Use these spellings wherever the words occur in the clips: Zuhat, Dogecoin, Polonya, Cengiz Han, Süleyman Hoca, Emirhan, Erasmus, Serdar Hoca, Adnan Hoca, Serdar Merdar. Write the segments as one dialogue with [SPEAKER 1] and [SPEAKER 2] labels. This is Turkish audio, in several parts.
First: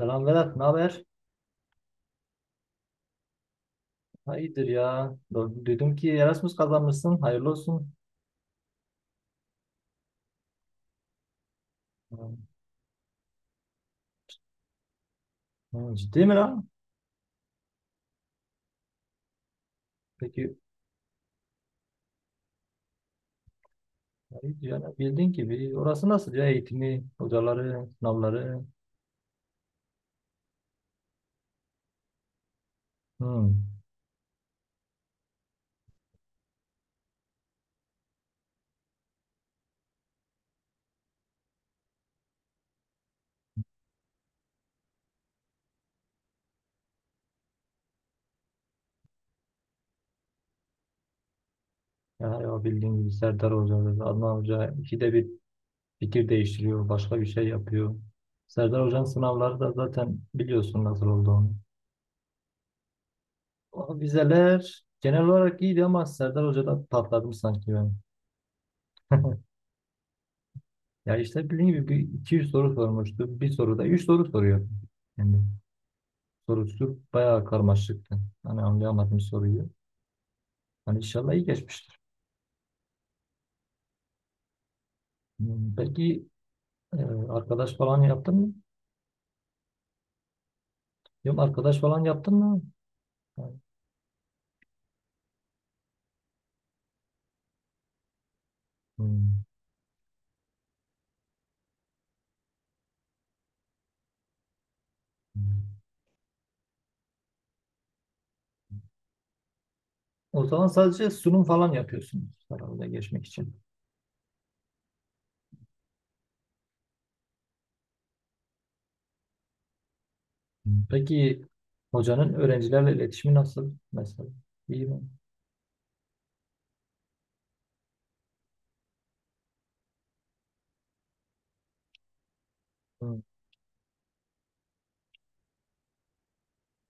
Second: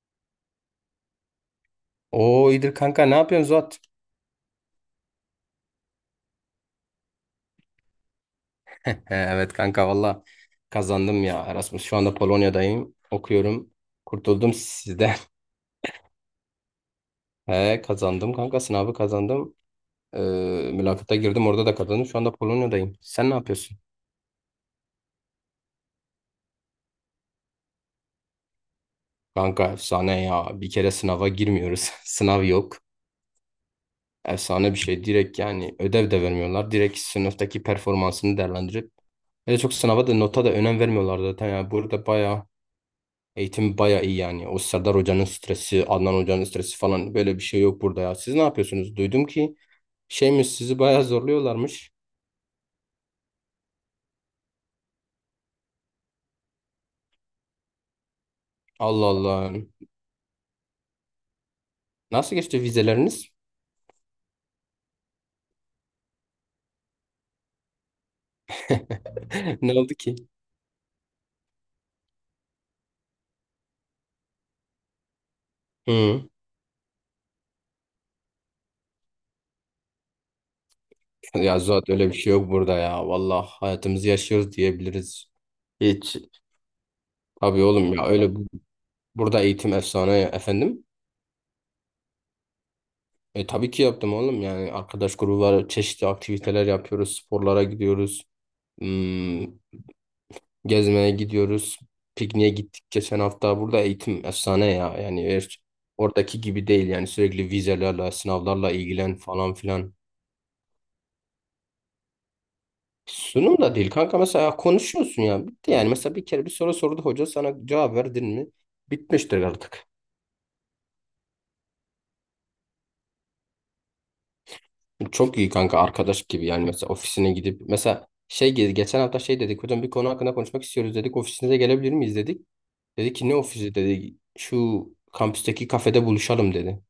[SPEAKER 1] Selam Vedat, ne haber?
[SPEAKER 2] Oo, iyidir kanka, ne yapıyorsun Zuhat?
[SPEAKER 1] Ha, iyidir ya. Duydum ki Erasmus kazanmışsın, hayırlı olsun.
[SPEAKER 2] He, evet kanka, valla kazandım ya Erasmus. Şu anda
[SPEAKER 1] Ha,
[SPEAKER 2] Polonya'dayım. Okuyorum. Kurtuldum sizden.
[SPEAKER 1] ha, ciddi mi lan?
[SPEAKER 2] He, kazandım kanka, sınavı kazandım. Ee,
[SPEAKER 1] Peki,
[SPEAKER 2] Mülakata girdim, orada da kazandım. Şu anda Polonya'dayım. Sen ne yapıyorsun?
[SPEAKER 1] ha, iyidir ya. Bildiğin gibi orası nasıl ya? Eğitimi, hocaları, sınavları.
[SPEAKER 2] Kanka efsane ya. Bir kere sınava girmiyoruz. Sınav yok.
[SPEAKER 1] Hmm.
[SPEAKER 2] Efsane bir şey. Direkt yani ödev de vermiyorlar. Direkt sınıftaki performansını değerlendirip. Öyle çok sınava da nota da önem vermiyorlar zaten. Yani burada eğitim baya iyi yani. O Serdar Hoca'nın stresi, Adnan Hoca'nın stresi falan böyle bir şey yok burada ya. Siz ne yapıyorsunuz? Duydum ki şeymiş, sizi baya zorluyorlarmış.
[SPEAKER 1] Ya, ya bildiğin gibi Serdar Hoca, Adnan Hoca ikide bir fikir değiştiriyor, başka bir şey yapıyor. Serdar Hoca'nın
[SPEAKER 2] Allah Allah.
[SPEAKER 1] sınavları da zaten biliyorsun nasıl olduğunu.
[SPEAKER 2] Nasıl geçti vizeleriniz?
[SPEAKER 1] O vizeler genel olarak iyiydi ama Serdar Hoca'da patladım sanki ben.
[SPEAKER 2] Ne oldu ki?
[SPEAKER 1] Ya işte bildiğim gibi 200 soru sormuştu. Bir soruda 3 soru soruyor. Yani
[SPEAKER 2] Hı.
[SPEAKER 1] sorusu bayağı karmaşıktı. Hani anlayamadım soruyu. Hani inşallah iyi
[SPEAKER 2] Ya zaten
[SPEAKER 1] geçmiştir.
[SPEAKER 2] öyle bir şey yok burada ya. Vallahi hayatımızı yaşıyoruz diyebiliriz.
[SPEAKER 1] Hmm,
[SPEAKER 2] Hiç.
[SPEAKER 1] peki
[SPEAKER 2] Tabii
[SPEAKER 1] arkadaş
[SPEAKER 2] oğlum
[SPEAKER 1] falan
[SPEAKER 2] ya,
[SPEAKER 1] yaptın
[SPEAKER 2] öyle
[SPEAKER 1] mı?
[SPEAKER 2] burada eğitim efsane ya. Efendim.
[SPEAKER 1] Yok, arkadaş falan yaptın mı?
[SPEAKER 2] E, tabii ki yaptım oğlum, yani arkadaş grubu var, çeşitli aktiviteler yapıyoruz, sporlara gidiyoruz. Hmm,
[SPEAKER 1] Hmm.
[SPEAKER 2] Gezmeye gidiyoruz. Pikniğe gittik geçen hafta. Burada eğitim efsane ya. Yani eğer oradaki gibi değil yani, sürekli vizelerle, sınavlarla ilgilen falan filan.
[SPEAKER 1] O zaman sadece sunum falan yapıyorsunuz herhalde geçmek için.
[SPEAKER 2] Sunum da değil kanka, mesela konuşuyorsun ya. Bitti yani, mesela bir kere bir soru sordu hoca, sana cevap verdin mi? Bitmiştir artık.
[SPEAKER 1] Hmm. Peki hocanın öğrencilerle iletişimi nasıl mesela? İyi mi?
[SPEAKER 2] Çok iyi kanka, arkadaş gibi yani. Mesela ofisine gidip mesela şey, geçen hafta şey dedik, hocam bir konu hakkında konuşmak istiyoruz dedik, ofisinize gelebilir miyiz dedik. Dedi
[SPEAKER 1] Hmm.
[SPEAKER 2] ki ne ofisi, dedi şu kampüsteki kafede buluşalım dedi.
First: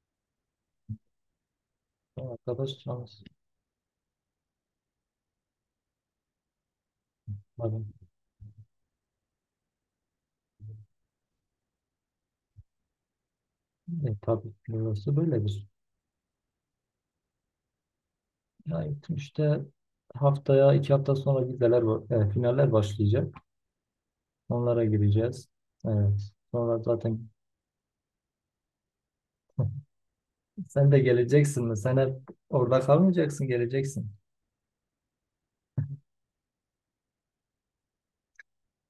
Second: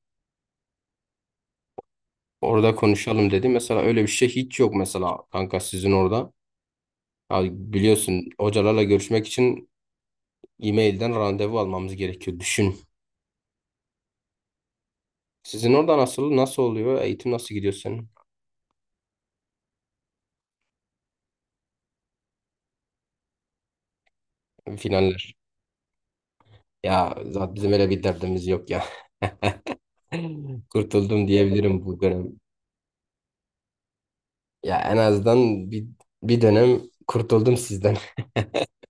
[SPEAKER 2] Orada
[SPEAKER 1] Arkadaş
[SPEAKER 2] konuşalım
[SPEAKER 1] çalışmadım.
[SPEAKER 2] dedi. Mesela öyle bir şey hiç yok mesela kanka, sizin orada. Ya biliyorsun, hocalarla görüşmek için e-mailden randevu almamız gerekiyor. Düşün.
[SPEAKER 1] E, tabii burası böyledir.
[SPEAKER 2] Sizin orada nasıl oluyor? Eğitim nasıl gidiyor senin?
[SPEAKER 1] Ya gittim işte haftaya 2 hafta sonra vizeler var, finaller başlayacak. Onlara
[SPEAKER 2] Finaller.
[SPEAKER 1] gireceğiz. Evet. Sonra
[SPEAKER 2] Ya
[SPEAKER 1] zaten
[SPEAKER 2] zaten bizim öyle bir derdimiz yok ya.
[SPEAKER 1] sen de
[SPEAKER 2] Kurtuldum
[SPEAKER 1] geleceksin mi?
[SPEAKER 2] diyebilirim
[SPEAKER 1] Sen
[SPEAKER 2] bu
[SPEAKER 1] hep
[SPEAKER 2] dönem.
[SPEAKER 1] orada kalmayacaksın, geleceksin.
[SPEAKER 2] Ya en azından bir dönem kurtuldum sizden.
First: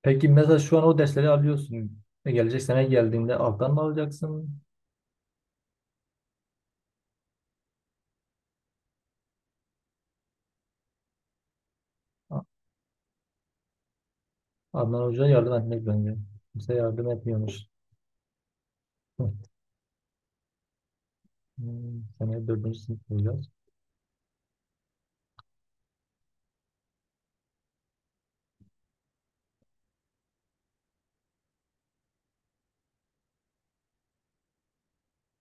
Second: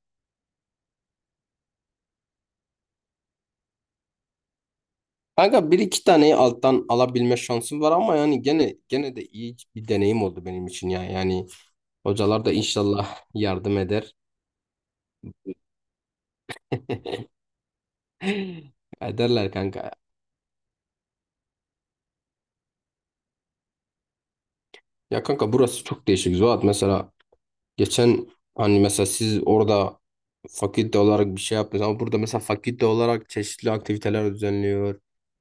[SPEAKER 1] Peki mesela şu an o dersleri alıyorsun. E, gelecek sene geldiğinde alttan mı alacaksın?
[SPEAKER 2] Kanka bir iki taneyi alttan alabilme şansım var ama yani gene de iyi bir deneyim oldu benim için ya. Yani
[SPEAKER 1] A-
[SPEAKER 2] hocalar da inşallah yardım eder.
[SPEAKER 1] Adnan Hoca yardım etmek bence. Kimse yardım etmiyormuş.
[SPEAKER 2] Ederler kanka.
[SPEAKER 1] Hmm, seneye dördüncü sınıf olacağız.
[SPEAKER 2] Ya kanka, burası çok değişik Zuhat. Mesela geçen hani mesela siz orada fakülte olarak bir şey yaptınız ama burada mesela fakülte olarak çeşitli aktiviteler düzenliyor.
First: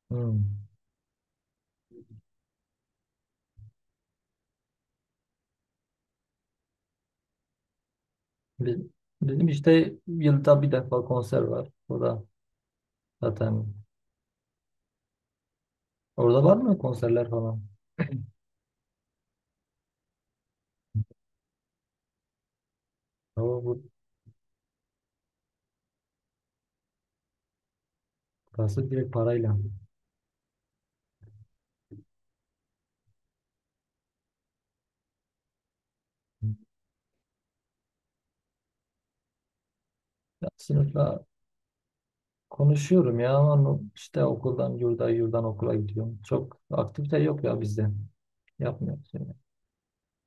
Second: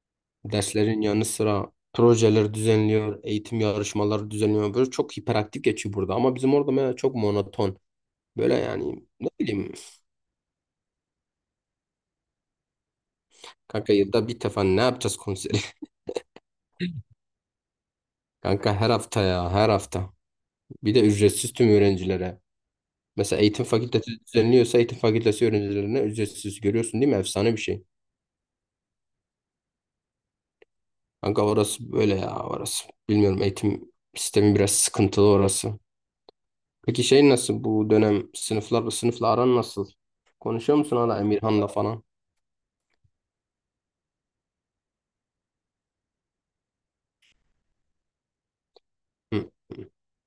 [SPEAKER 1] Hmm.
[SPEAKER 2] Derslerin yanı sıra projeler düzenliyor, eğitim yarışmaları düzenliyor. Böyle çok hiperaktif geçiyor burada ama bizim orada mesela çok monoton. Böyle
[SPEAKER 1] Biz-
[SPEAKER 2] yani ne
[SPEAKER 1] Bizim
[SPEAKER 2] bileyim,
[SPEAKER 1] işte yılda bir defa konser var. O da zaten
[SPEAKER 2] kanka yılda bir defa ne yapacağız konseri?
[SPEAKER 1] orada var mı konserler falan?
[SPEAKER 2] Kanka her hafta ya, her hafta. Bir de ücretsiz tüm öğrencilere. Mesela
[SPEAKER 1] Ama
[SPEAKER 2] eğitim
[SPEAKER 1] bu
[SPEAKER 2] fakültesi düzenliyorsa eğitim fakültesi öğrencilerine ücretsiz görüyorsun, değil mi? Efsane bir şey.
[SPEAKER 1] burası direkt parayla.
[SPEAKER 2] Kanka orası böyle ya, orası. Bilmiyorum, eğitim sistemi biraz sıkıntılı orası. Peki şey nasıl bu dönem, sınıfla aran nasıl?
[SPEAKER 1] Ya
[SPEAKER 2] Konuşuyor musun hala
[SPEAKER 1] sınıfla
[SPEAKER 2] Emirhan'la falan?
[SPEAKER 1] konuşuyorum ya ama işte okuldan yurda, yurdan okula gidiyorum. Çok aktivite yok ya bizde. Yapmıyoruz yani.
[SPEAKER 2] Hı.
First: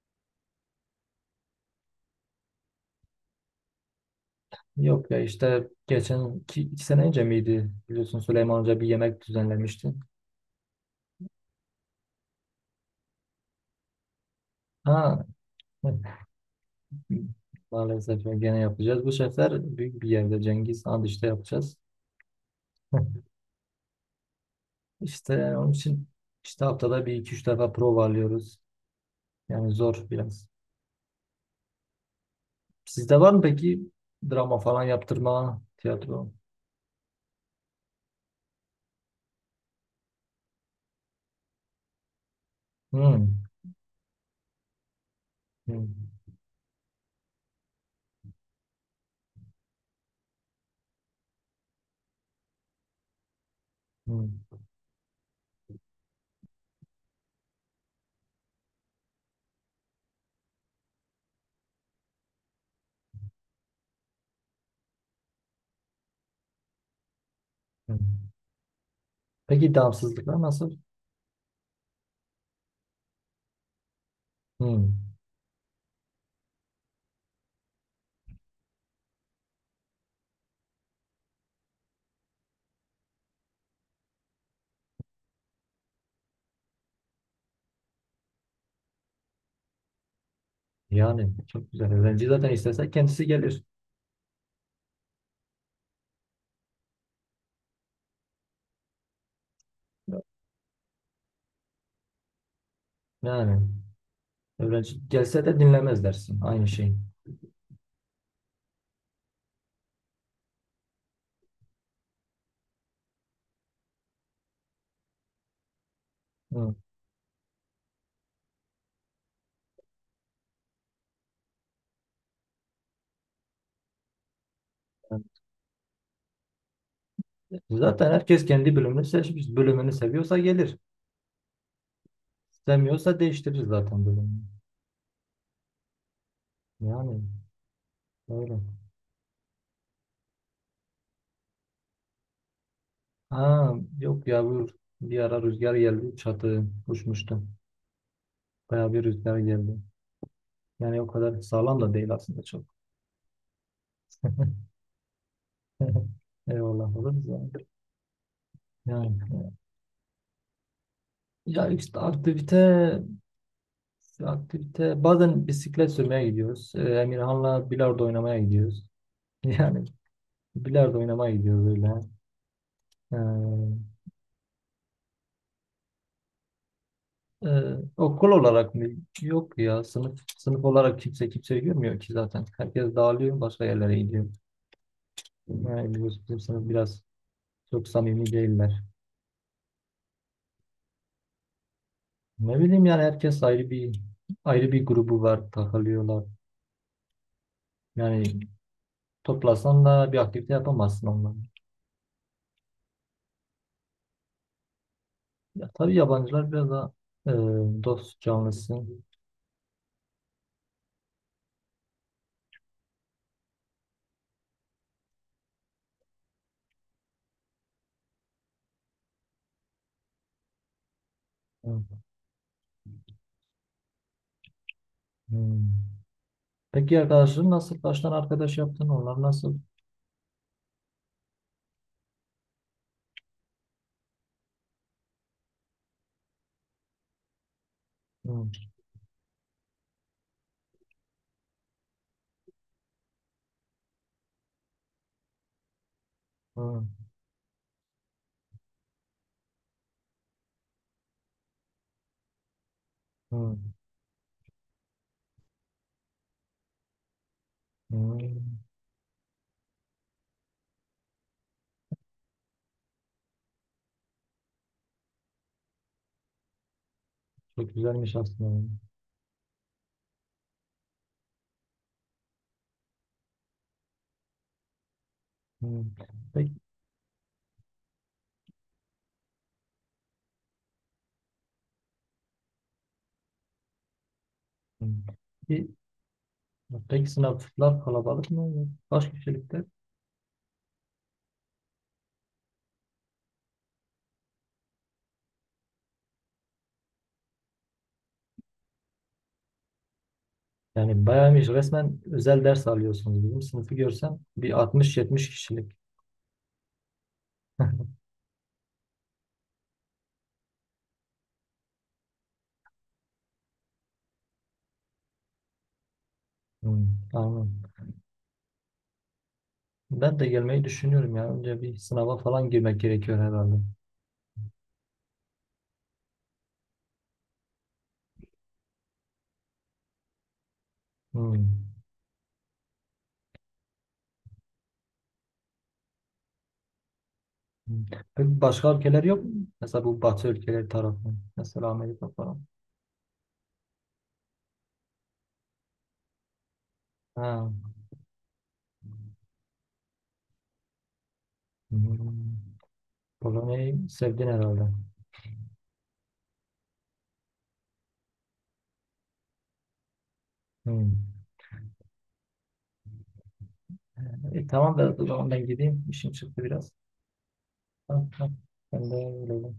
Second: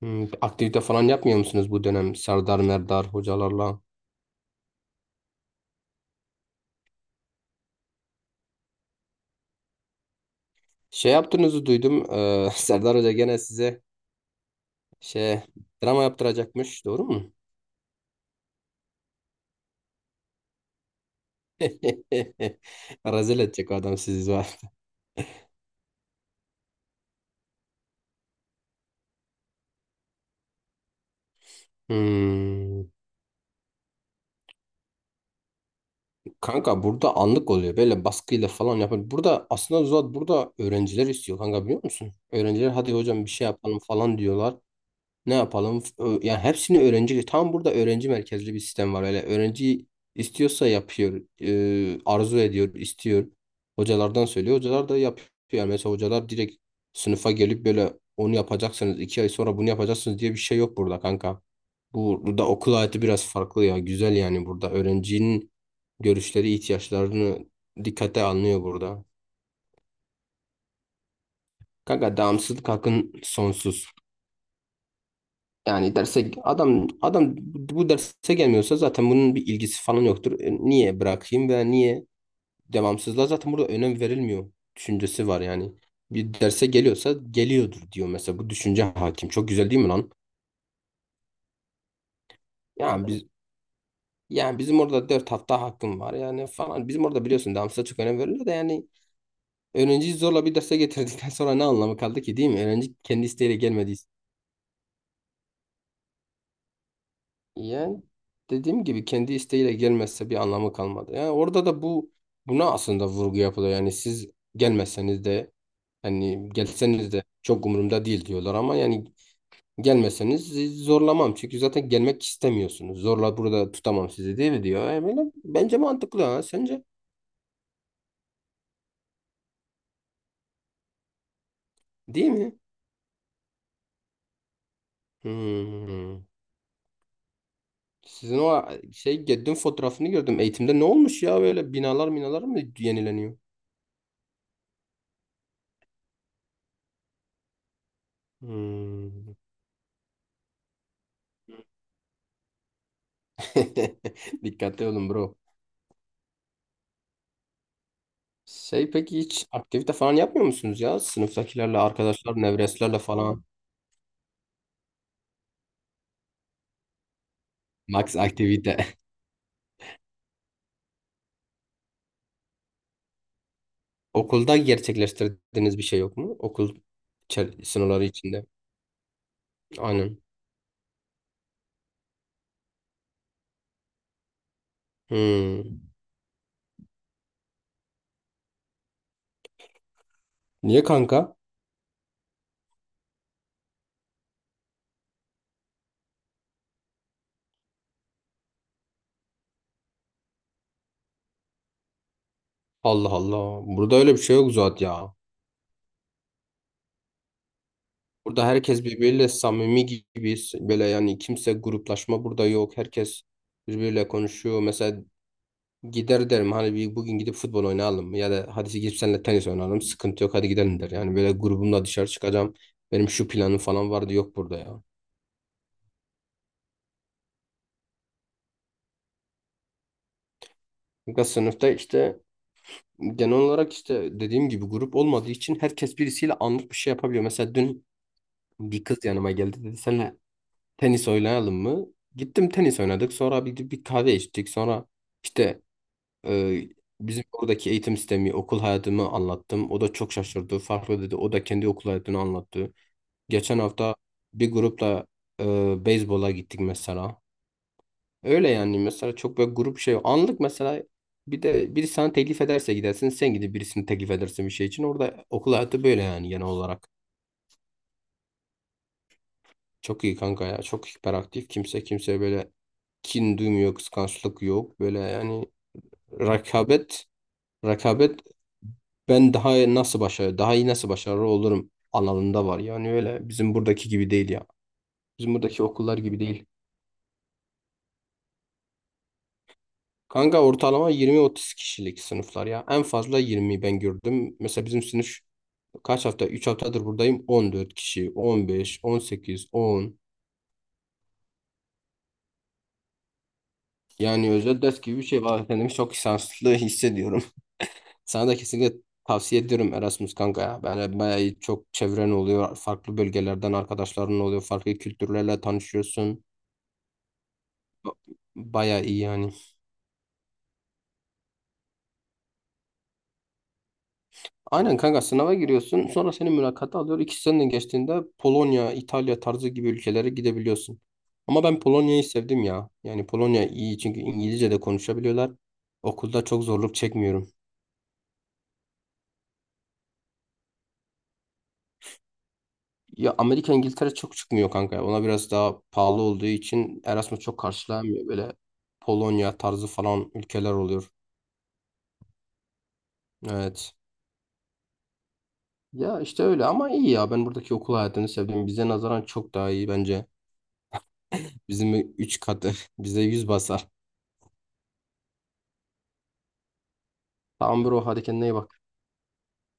[SPEAKER 2] Aktivite falan yapmıyor musunuz bu dönem Serdar Merdar hocalarla?
[SPEAKER 1] Yok ya işte geçen iki sene önce miydi? Biliyorsun Süleyman Hoca bir yemek düzenlemişti.
[SPEAKER 2] Şey yaptığınızı duydum. Serdar Hoca gene size
[SPEAKER 1] Ha,
[SPEAKER 2] şey drama yaptıracakmış. Doğru mu?
[SPEAKER 1] maalesef gene yapacağız. Bu sefer büyük bir yerde Cengiz Han işte yapacağız.
[SPEAKER 2] Rezil edecek o adam sizi.
[SPEAKER 1] İşte onun için işte haftada bir iki üç defa prova alıyoruz. Yani zor biraz.
[SPEAKER 2] Hmm.
[SPEAKER 1] Sizde var mı peki drama falan yaptırma, tiyatro?
[SPEAKER 2] Kanka burada anlık oluyor. Böyle baskıyla falan yapın. Burada aslında Zuhat, burada öğrenciler istiyor kanka, biliyor musun? Öğrenciler hadi hocam bir şey
[SPEAKER 1] Hmm.
[SPEAKER 2] yapalım falan diyorlar. Ne yapalım?
[SPEAKER 1] Hmm.
[SPEAKER 2] Yani hepsini öğrenci. Tam burada öğrenci merkezli bir sistem var. Öyle öğrenci istiyorsa yapıyor. Arzu ediyor, istiyor. Hocalardan söylüyor.
[SPEAKER 1] Hmm.
[SPEAKER 2] Hocalar da yapıyor. Yani mesela hocalar direkt sınıfa gelip böyle onu yapacaksınız, 2 ay sonra bunu yapacaksınız diye bir şey yok burada kanka. Burada okul hayatı biraz farklı ya. Güzel yani burada. Öğrencinin görüşleri, ihtiyaçlarını dikkate
[SPEAKER 1] Hmm.
[SPEAKER 2] alınıyor burada.
[SPEAKER 1] Peki damsızlıklar nasıl?
[SPEAKER 2] Kanka devamsızlık hakkın sonsuz.
[SPEAKER 1] Hmm.
[SPEAKER 2] Yani derse adam bu derse gelmiyorsa zaten bunun bir ilgisi falan yoktur. E, niye bırakayım veya niye devamsızlığa zaten burada önem verilmiyor düşüncesi var yani. Bir derse geliyorsa geliyordur diyor mesela, bu düşünce hakim. Çok güzel değil mi lan?
[SPEAKER 1] Yani çok güzel. Öğrenci zaten istese
[SPEAKER 2] Yani
[SPEAKER 1] kendisi gelir.
[SPEAKER 2] bizim orada 4 hafta hakkım var yani falan. Bizim orada biliyorsun, devamsızlığa çok önem verilir de, yani öğrenciyi zorla bir derse getirdikten sonra ne anlamı kaldı ki, değil mi? Öğrenci kendi isteğiyle
[SPEAKER 1] Yani
[SPEAKER 2] gelmediyse.
[SPEAKER 1] öğrenci gelse de dinlemez dersin. Aynı şey.
[SPEAKER 2] Yani dediğim gibi, kendi isteğiyle gelmezse bir anlamı kalmadı. Yani orada da buna aslında vurgu yapılıyor. Yani siz gelmezseniz de, hani
[SPEAKER 1] Hı.
[SPEAKER 2] gelseniz de çok umurumda değil diyorlar ama yani gelmeseniz sizi zorlamam. Çünkü zaten gelmek istemiyorsunuz. Zorla burada tutamam sizi, değil mi diyor. Yani böyle bence mantıklı ha. Sence
[SPEAKER 1] Zaten herkes kendi bölümünü seçmiş. Bölümünü seviyorsa gelir.
[SPEAKER 2] değil mi?
[SPEAKER 1] Sevmiyorsa değiştirir zaten bölümünü.
[SPEAKER 2] Hmm.
[SPEAKER 1] Yani
[SPEAKER 2] Sizin
[SPEAKER 1] öyle.
[SPEAKER 2] o şey Geddin fotoğrafını gördüm. Eğitimde ne olmuş ya, böyle binalar binalar mı yenileniyor?
[SPEAKER 1] Ha, yok ya bu bir ara rüzgar geldi. Çatı uçmuştu. Bayağı bir
[SPEAKER 2] Hmm.
[SPEAKER 1] rüzgar geldi. Yani o kadar sağlam da değil aslında çok.
[SPEAKER 2] Dikkatli olun bro.
[SPEAKER 1] Eyvallah olur da.
[SPEAKER 2] Şey,
[SPEAKER 1] Yani,
[SPEAKER 2] peki hiç
[SPEAKER 1] evet.
[SPEAKER 2] aktivite falan yapmıyor musunuz ya?
[SPEAKER 1] Ya
[SPEAKER 2] Sınıftakilerle,
[SPEAKER 1] işte
[SPEAKER 2] arkadaşlar,
[SPEAKER 1] aktivite
[SPEAKER 2] nevreslerle falan.
[SPEAKER 1] aktivite bazen bisiklet sürmeye gidiyoruz. Emirhan'la bilardo
[SPEAKER 2] Max
[SPEAKER 1] oynamaya gidiyoruz.
[SPEAKER 2] aktivite.
[SPEAKER 1] Yani bilardo oynamaya gidiyoruz öyle. Ee,
[SPEAKER 2] Okulda gerçekleştirdiğiniz bir şey yok mu? Okul sınırları
[SPEAKER 1] okul
[SPEAKER 2] içinde.
[SPEAKER 1] olarak mı? Yok ya sınıf
[SPEAKER 2] Aynen.
[SPEAKER 1] sınıf olarak kimse kimseyi görmüyor ki zaten. Herkes dağılıyor, başka yerlere gidiyor.
[SPEAKER 2] Hmm.
[SPEAKER 1] Yani biliyorsun bizim sınıf biraz çok samimi değiller.
[SPEAKER 2] Niye kanka?
[SPEAKER 1] Ne bileyim yani herkes ayrı bir grubu var, takılıyorlar. Yani toplasan da bir aktivite yapamazsın onları.
[SPEAKER 2] Allah Allah. Burada öyle bir şey yok zaten ya.
[SPEAKER 1] Ya tabii yabancılar biraz daha e, dost
[SPEAKER 2] Burada
[SPEAKER 1] canlısı.
[SPEAKER 2] herkes birbiriyle samimi gibi, böyle yani kimse gruplaşma burada yok. Herkes birbiriyle konuşuyor. Mesela gider derim hani, bir bugün gidip futbol oynayalım ya da hadi gidip seninle tenis oynayalım. Sıkıntı yok, hadi gidelim der. Yani böyle
[SPEAKER 1] Hı,
[SPEAKER 2] grubumla dışarı çıkacağım. Benim şu planım falan vardı, yok burada ya.
[SPEAKER 1] hı. Peki arkadaşların nasıl? Kaç tane arkadaş yaptın? Onlar nasıl?
[SPEAKER 2] Çünkü sınıfta işte, genel olarak işte dediğim gibi, grup olmadığı için herkes birisiyle anlık bir şey yapabiliyor. Mesela dün
[SPEAKER 1] Hı,
[SPEAKER 2] bir kız yanıma geldi, dedi seninle tenis oynayalım mı? Gittim tenis oynadık, sonra bir kahve içtik, sonra işte, Ee,
[SPEAKER 1] hı,
[SPEAKER 2] bizim oradaki eğitim sistemi, okul hayatımı anlattım. O da çok şaşırdı. Farklı dedi. O da kendi okul hayatını anlattı.
[SPEAKER 1] hı,
[SPEAKER 2] Geçen hafta bir grupla e, beyzbola gittik mesela.
[SPEAKER 1] hı.
[SPEAKER 2] Öyle yani, mesela çok böyle grup şey. Anlık mesela, bir de biri sana teklif ederse gidersin. Sen gidip birisini teklif edersin bir şey için. Orada okul hayatı böyle yani, genel olarak.
[SPEAKER 1] Çok güzelmiş aslında.
[SPEAKER 2] Çok iyi kanka ya. Çok hiperaktif. Kimse kimseye böyle kin duymuyor, kıskançlık yok. Böyle yani,
[SPEAKER 1] Hı. Peki,
[SPEAKER 2] rekabet Rekabet ben daha nasıl başarı, daha iyi nasıl başarılı olurum alanında var. Yani öyle bizim buradaki gibi değil ya.
[SPEAKER 1] hı.
[SPEAKER 2] Bizim buradaki
[SPEAKER 1] Peki,
[SPEAKER 2] okullar gibi değil.
[SPEAKER 1] peki, sınıflar kalabalık mı? Kaç kişilikte?
[SPEAKER 2] Kanka ortalama 20-30 kişilik sınıflar ya. En fazla 20 ben gördüm. Mesela bizim sınıf kaç hafta? 3 haftadır buradayım. 14 kişi, 15, 18, 10.
[SPEAKER 1] Yani bayağıymış, resmen özel ders alıyorsunuz. Bizim sınıfı görsen
[SPEAKER 2] Yani
[SPEAKER 1] bir
[SPEAKER 2] özel ders gibi bir şey
[SPEAKER 1] 60-70
[SPEAKER 2] var. Kendimi
[SPEAKER 1] kişilik.
[SPEAKER 2] çok şanslı hissediyorum. Sana da kesinlikle tavsiye ediyorum Erasmus kanka ya. Yani bayağı iyi, çok çevren oluyor. Farklı bölgelerden arkadaşların oluyor. Farklı kültürlerle tanışıyorsun.
[SPEAKER 1] Hmm, anladım.
[SPEAKER 2] Ba- Bayağı iyi yani.
[SPEAKER 1] Ben de gelmeyi düşünüyorum ya. Önce bir sınava falan girmek gerekiyor herhalde.
[SPEAKER 2] Aynen kanka, sınava giriyorsun. Sonra seni mülakata alıyor. 2 seneden geçtiğinde Polonya, İtalya tarzı gibi ülkelere gidebiliyorsun. Ama
[SPEAKER 1] Hmm.
[SPEAKER 2] ben Polonya'yı sevdim ya. Yani Polonya iyi, çünkü İngilizce de konuşabiliyorlar. Okulda çok zorluk çekmiyorum.
[SPEAKER 1] Hmm. Peki başka ülkeler yok mu? Mesela bu Batı ülkeleri tarafı. Mesela Amerika falan.
[SPEAKER 2] Ya Amerika, İngiltere çok çıkmıyor kanka. Ona biraz daha pahalı olduğu için Erasmus çok
[SPEAKER 1] Ha.
[SPEAKER 2] karşılanmıyor. Böyle Polonya tarzı falan ülkeler oluyor.
[SPEAKER 1] Hmm.
[SPEAKER 2] Evet.
[SPEAKER 1] Polonya'yı sevdin herhalde.
[SPEAKER 2] Ya işte öyle, ama iyi ya. Ben buradaki okul hayatını sevdim. Bize nazaran çok daha iyi bence.
[SPEAKER 1] Hmm.
[SPEAKER 2] Bizim 3 katı. Bize 100 basar.
[SPEAKER 1] E, tamam da o zaman ben gideyim. İşim çıktı biraz.
[SPEAKER 2] Tamam bro, hadi
[SPEAKER 1] Tamam,
[SPEAKER 2] kendine iyi
[SPEAKER 1] tamam.
[SPEAKER 2] bak.
[SPEAKER 1] Ben de öyle.